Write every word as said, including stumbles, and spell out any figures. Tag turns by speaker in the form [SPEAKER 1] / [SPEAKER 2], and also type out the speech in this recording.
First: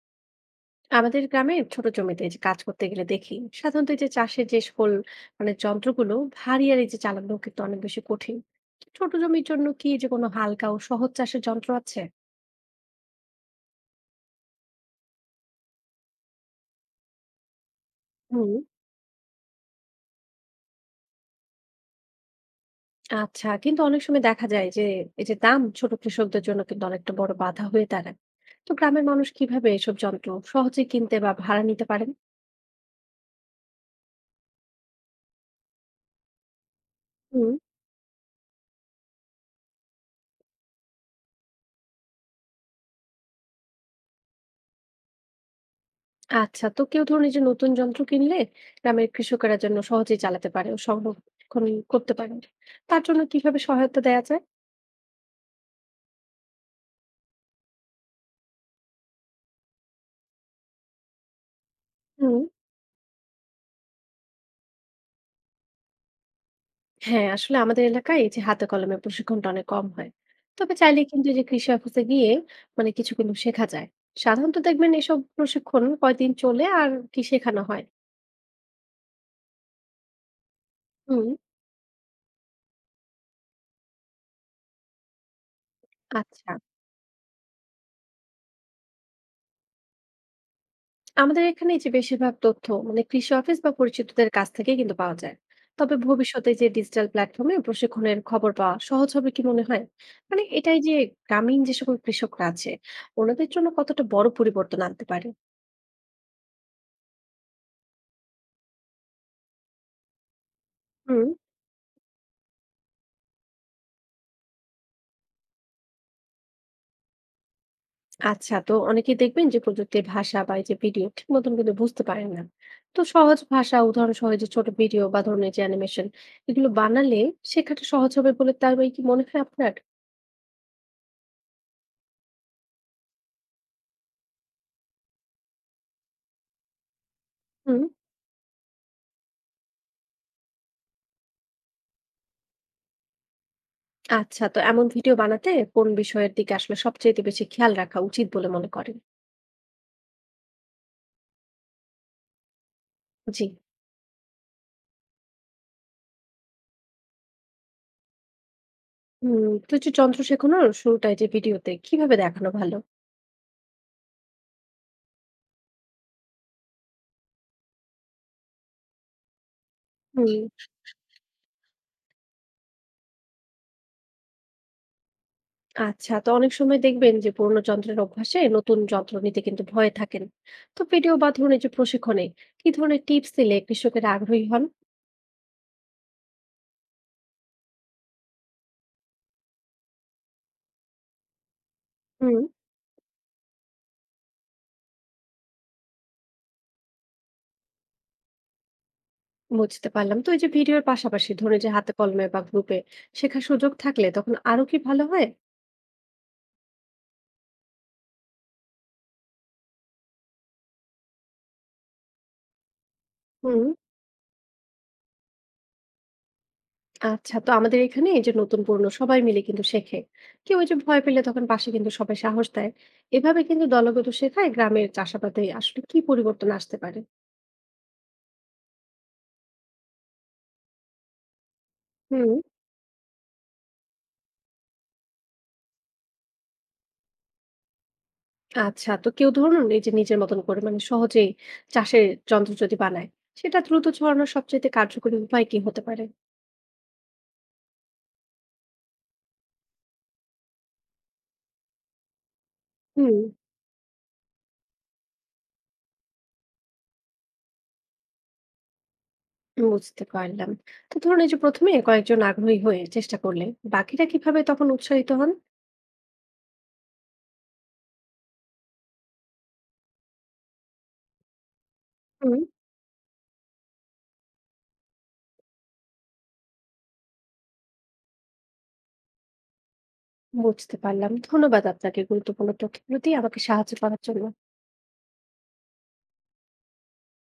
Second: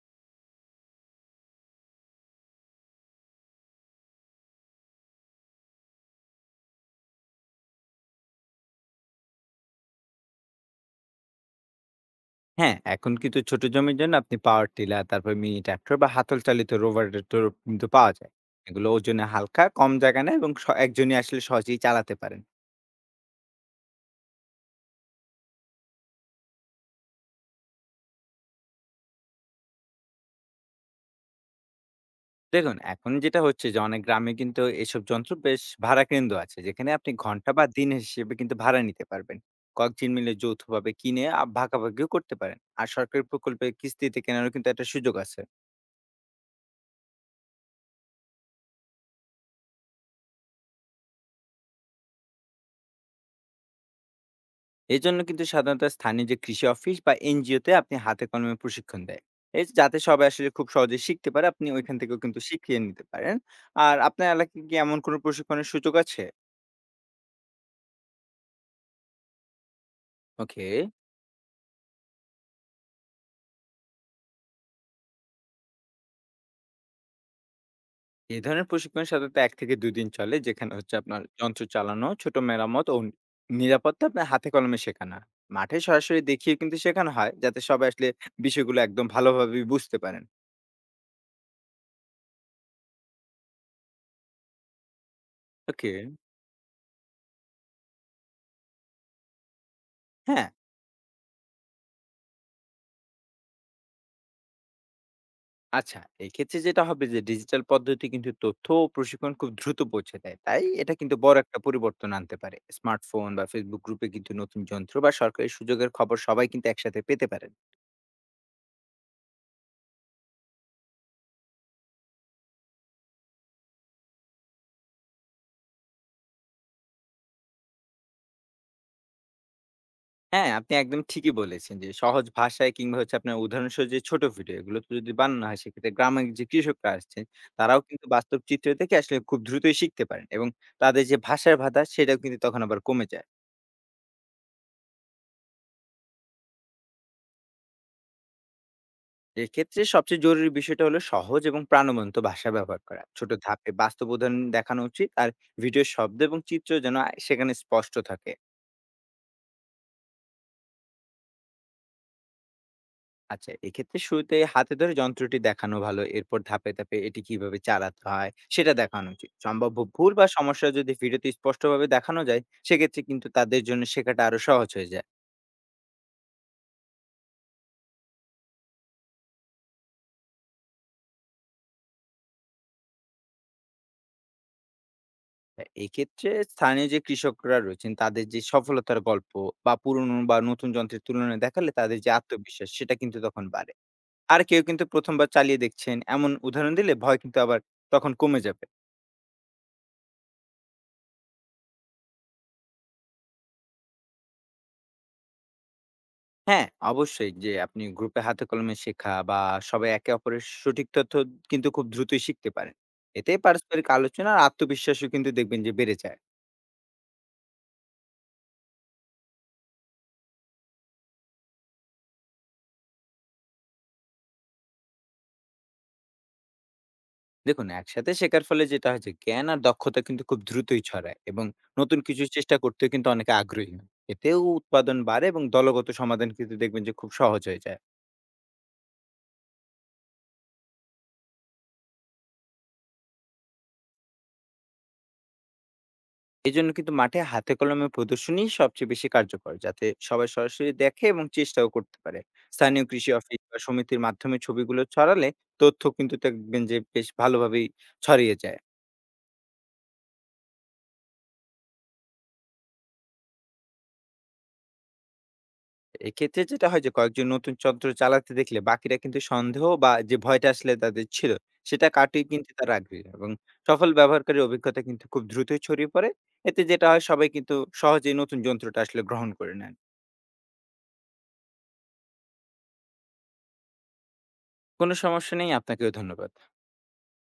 [SPEAKER 1] আমাদের গ্রামের ছোট জমিতে এই যে কাজ করতে গেলে দেখি সাধারণত এই যে চাষের যে সকল মানে যন্ত্রগুলো ভারী আর এই যে চালানো কিন্তু অনেক বেশি কঠিন। ছোট জমির জন্য কি এই যে কোনো হালকা ও সহজ চাষের যন্ত্র আছে?
[SPEAKER 2] হ্যাঁ, এখন কিন্তু ছোট জমির জন্য আপনি পাওয়ার টিলার, তারপর মিনি ট্রাক্টর বা হাতল চালিত রোভার ট্রাক্টর কিন্তু পাওয়া যায়।
[SPEAKER 1] হুম।
[SPEAKER 2] এগুলো ওজনে হালকা, কম জায়গা নেয় এবং স একজনই আসলে সহজেই চালাতে পারেন।
[SPEAKER 1] আচ্ছা কিন্তু অনেক সময় দেখা যায় যে এই যে দাম ছোট কৃষকদের জন্য কিন্তু অনেকটা বড় বাধা হয়ে দাঁড়ায়। তো গ্রামের মানুষ কিভাবে এসব যন্ত্র সহজে কিনতে বা ভাড়া নিতে পারেন?
[SPEAKER 2] দেখুন, এখন যেটা হচ্ছে যে অনেক গ্রামে কিন্তু এসব যন্ত্র বেশ ভাড়া কেন্দ্র আছে, যেখানে আপনি
[SPEAKER 1] হুম।
[SPEAKER 2] ঘন্টা বা দিন হিসেবে কিন্তু ভাড়া নিতে পারবেন। কয়েকজন মিলে যৌথভাবে কিনে আ ভাগাভাগিও করতে পারেন। আর সরকারি প্রকল্পে কিস্তিতে কেনারও কিন্তু একটা সুযোগ আছে।
[SPEAKER 1] আচ্ছা তো কেউ ধরুন এই যে নতুন যন্ত্র কিনলে গ্রামের কৃষকেরা যেন সহজেই চালাতে পারে ও সংরক্ষণ করতে পারে, তার জন্য কিভাবে সহায়তা দেওয়া যায়?
[SPEAKER 2] এজন্য কিন্তু সাধারণত স্থানীয় যে কৃষি অফিস বা এনজিওতে আপনি হাতে কলমে প্রশিক্ষণ দেয়। এই যাতে সবাই আসলে খুব সহজে শিখতে পারে, আপনি ওইখান থেকেও
[SPEAKER 1] হুম।
[SPEAKER 2] কিন্তু শিখিয়ে নিতে পারেন। আর আপনার এলাকায় কি এমন কোনো প্রশিক্ষণের সুযোগ আছে?
[SPEAKER 1] হ্যাঁ আসলে আমাদের এলাকায় এই যে হাতে কলমে প্রশিক্ষণটা অনেক কম হয়।
[SPEAKER 2] ওকে।
[SPEAKER 1] তবে চাইলে কিন্তু এই যে কৃষি অফিসে গিয়ে মানে কিছু কিন্তু শেখা যায়। সাধারণত দেখবেন এসব প্রশিক্ষণ কয়দিন চলে আর কি শেখানো হয়?
[SPEAKER 2] এই ধরনের প্রশিক্ষণ সাধারণত এক থেকে দুই দিন চলে, যেখানে হচ্ছে আপনার
[SPEAKER 1] হুম।
[SPEAKER 2] যন্ত্র চালানো, ছোট মেরামত ও নিরাপত্তা আপনার হাতে কলমে শেখানো হয়। মাঠে সরাসরি
[SPEAKER 1] আচ্ছা
[SPEAKER 2] দেখিয়ে কিন্তু শেখানো হয় যাতে সবাই আসলে বিষয়গুলো একদম ভালোভাবে বুঝতে পারেন।
[SPEAKER 1] আমাদের এখানে যে বেশিরভাগ তথ্য মানে কৃষি অফিস বা পরিচিতদের কাছ থেকেই কিন্তু পাওয়া যায়।
[SPEAKER 2] ওকে।
[SPEAKER 1] তবে ভবিষ্যতে যে ডিজিটাল প্ল্যাটফর্মে প্রশিক্ষণের খবর পাওয়া সহজ হবে কি মনে হয়? মানে
[SPEAKER 2] হ্যাঁ।
[SPEAKER 1] এটাই যে গ্রামীণ যে সকল কৃষকরা আছে ওনাদের জন্য কতটা বড় পরিবর্তন আনতে পারে?
[SPEAKER 2] আচ্ছা, এক্ষেত্রে যেটা হবে যে ডিজিটাল পদ্ধতি কিন্তু তথ্য ও প্রশিক্ষণ খুব দ্রুত পৌঁছে দেয়। তাই এটা কিন্তু
[SPEAKER 1] হুম।
[SPEAKER 2] বড় একটা পরিবর্তন আনতে পারে। স্মার্টফোন বা Facebook গ্রুপে কিন্তু নতুন যন্ত্র বা সরকারি সুযোগের খবর সবাই কিন্তু একসাথে পেতে পারেন।
[SPEAKER 1] আচ্ছা তো অনেকেই দেখবেন যে প্রযুক্তির ভাষা বা এই যে ভিডিও ঠিক মতন কিন্তু বুঝতে পারেন না। তো সহজ ভাষা উদাহরণ সহ যে ছোট ভিডিও বা ধরনের যে অ্যানিমেশন এগুলো বানালে শেখাটা সহজ হবে বলে তার কি মনে হয় আপনার?
[SPEAKER 2] হ্যাঁ, আপনি একদম ঠিকই বলেছেন যে সহজ ভাষায় কিংবা হচ্ছে আপনার উদাহরণসহ যে ছোট ভিডিও এগুলো তো যদি বানানো হয়, সেক্ষেত্রে গ্রামের যে কৃষকরা আসছেন তারাও
[SPEAKER 1] হুম।
[SPEAKER 2] কিন্তু বাস্তব চিত্র থেকে আসলে খুব দ্রুতই শিখতে পারেন এবং তাদের যে ভাষার বাধা সেটাও কিন্তু তখন আবার কমে যায়।
[SPEAKER 1] আচ্ছা তো এমন ভিডিও বানাতে কোন বিষয়ের দিকে আসলে সবচেয়ে বেশি খেয়াল রাখা উচিত বলে মনে করেন?
[SPEAKER 2] এক্ষেত্রে সবচেয়ে জরুরি বিষয়টা হলো সহজ এবং প্রাণবন্ত ভাষা ব্যবহার করা। ছোট
[SPEAKER 1] জি।
[SPEAKER 2] ধাপে বাস্তব উদাহরণ দেখানো উচিত। আর ভিডিওর শব্দ এবং চিত্র যেন আ সেখানে স্পষ্ট থাকে।
[SPEAKER 1] হুম, তো যে যন্ত্র শেখানোর শুরুটায় যে ভিডিওতে কিভাবে দেখানো ভালো?
[SPEAKER 2] আচ্ছা, এক্ষেত্রে শুরুতে হাতে ধরে যন্ত্রটি দেখানো ভালো। এরপর ধাপে, ধাপে এটি কিভাবে চালাতে হয় সেটা দেখানো উচিত। সম্ভাব্য ভুল বা
[SPEAKER 1] হুম।
[SPEAKER 2] সমস্যা যদি ভিডিওতে স্পষ্টভাবে দেখানো যায়, সেক্ষেত্রে কিন্তু তাদের জন্য শেখাটা আরো সহজ হয়ে যায়।
[SPEAKER 1] আচ্ছা তো অনেক সময় দেখবেন যে পুরোনো যন্ত্রের অভ্যাসে নতুন যন্ত্র নিতে কিন্তু ভয়ে থাকেন। তো ভিডিও বা ধরুন এই যে প্রশিক্ষণে কি ধরনের টিপস দিলে কৃষকেরা আগ্রহী হন?
[SPEAKER 2] তা এক্ষেত্রে স্থানীয় যে কৃষকরা রয়েছেন তাদের যে সফলতার গল্প বা পুরনো বা নতুন যন্ত্রের তুলনায় দেখালে তাদের যে
[SPEAKER 1] হুম।
[SPEAKER 2] আত্মবিশ্বাস সেটা কিন্তু তখন বাড়ে। আর কেউ কিন্তু প্রথম বার চালিয়ে দেখছেন, এমন উদাহরণ দিলে ভয় কিন্তু আবার তখন কমে যাবে।
[SPEAKER 1] বুঝতে পারলাম, তো এই যে ভিডিওর পাশাপাশি ধরুন এই যে হাতে কলমে বা গ্রুপে শেখার সুযোগ থাকলে তখন আরো কি ভালো হয়?
[SPEAKER 2] হ্যাঁ, অবশ্যই যে আপনি গ্রুপে হাতে কলমে শেখা বা সবাই একে অপরের সঠিক তথ্য কিন্তু খুব দ্রুতই শিখতে পারেন। এতে
[SPEAKER 1] হুম।
[SPEAKER 2] পারস্পরিক আলোচনা আর আত্মবিশ্বাসও কিন্তু দেখবেন যে বেড়ে যায়।
[SPEAKER 1] আচ্ছা তো আমাদের এখানে এই যে নতুন পুরনো সবাই মিলে কিন্তু শেখে। কেউ ওই যে ভয় পেলে তখন পাশে কিন্তু সবাই সাহস দেয়। এভাবে কিন্তু দলগত শেখায় গ্রামের চাষাবাদে আসলে কি পরিবর্তন আসতে পারে?
[SPEAKER 2] দেখুন, একসাথে শেখার ফলে যেটা হয় যে জ্ঞান আর দক্ষতা কিন্তু খুব দ্রুতই ছড়ায় এবং নতুন কিছু
[SPEAKER 1] হুম।
[SPEAKER 2] চেষ্টা করতেও কিন্তু অনেকে আগ্রহী হয়। এতেও উৎপাদন বাড়ে এবং দলগত সমাধান কিন্তু দেখবেন যে খুব সহজ হয়ে যায়।
[SPEAKER 1] আচ্ছা তো কেউ ধরুন এই যে নিজের মতন করে মানে সহজেই চাষের যন্ত্র যদি বানায় সেটা দ্রুত ছড়ানোর সবচেয়ে কার্যকরী উপায় কি হতে পারে?
[SPEAKER 2] এজন্য কিন্তু মাঠে হাতে কলমে প্রদর্শনী সবচেয়ে বেশি কার্যকর, যাতে সবাই সরাসরি দেখে এবং চেষ্টাও করতে পারে। স্থানীয় কৃষি
[SPEAKER 1] হুম।
[SPEAKER 2] অফিস বা সমিতির মাধ্যমে ছবিগুলো ছড়ালে তথ্য কিন্তু দেখবেন যে বেশ ভালোভাবেই ছড়িয়ে যায়।
[SPEAKER 1] বুঝতে পারলাম, তো ধরুন এই যে প্রথমে কয়েকজন আগ্রহী হয়ে চেষ্টা করলে বাকিরা কিভাবে তখন উৎসাহিত হন?
[SPEAKER 2] এক্ষেত্রে যেটা হয় যে কয়েকজন নতুন যন্ত্র চালাতে দেখলে বাকিরা কিন্তু সন্দেহ বা যে ভয়টা আসলে তাদের ছিল সেটা কাটিয়ে
[SPEAKER 1] হুম।
[SPEAKER 2] কিন্তু তারা আগ্রহী এবং সফল ব্যবহারকারীর অভিজ্ঞতা কিন্তু খুব দ্রুতই ছড়িয়ে পড়ে। এতে যেটা হয় সবাই কিন্তু সহজেই নতুন যন্ত্রটা আসলে গ্রহণ করে নেন।
[SPEAKER 1] বুঝতে পারলাম, ধন্যবাদ আপনাকে গুরুত্বপূর্ণ তথ্যগুলো দিয়ে আমাকে সাহায্য করার জন্য।
[SPEAKER 2] কোনো সমস্যা নেই, আপনাকেও ধন্যবাদ।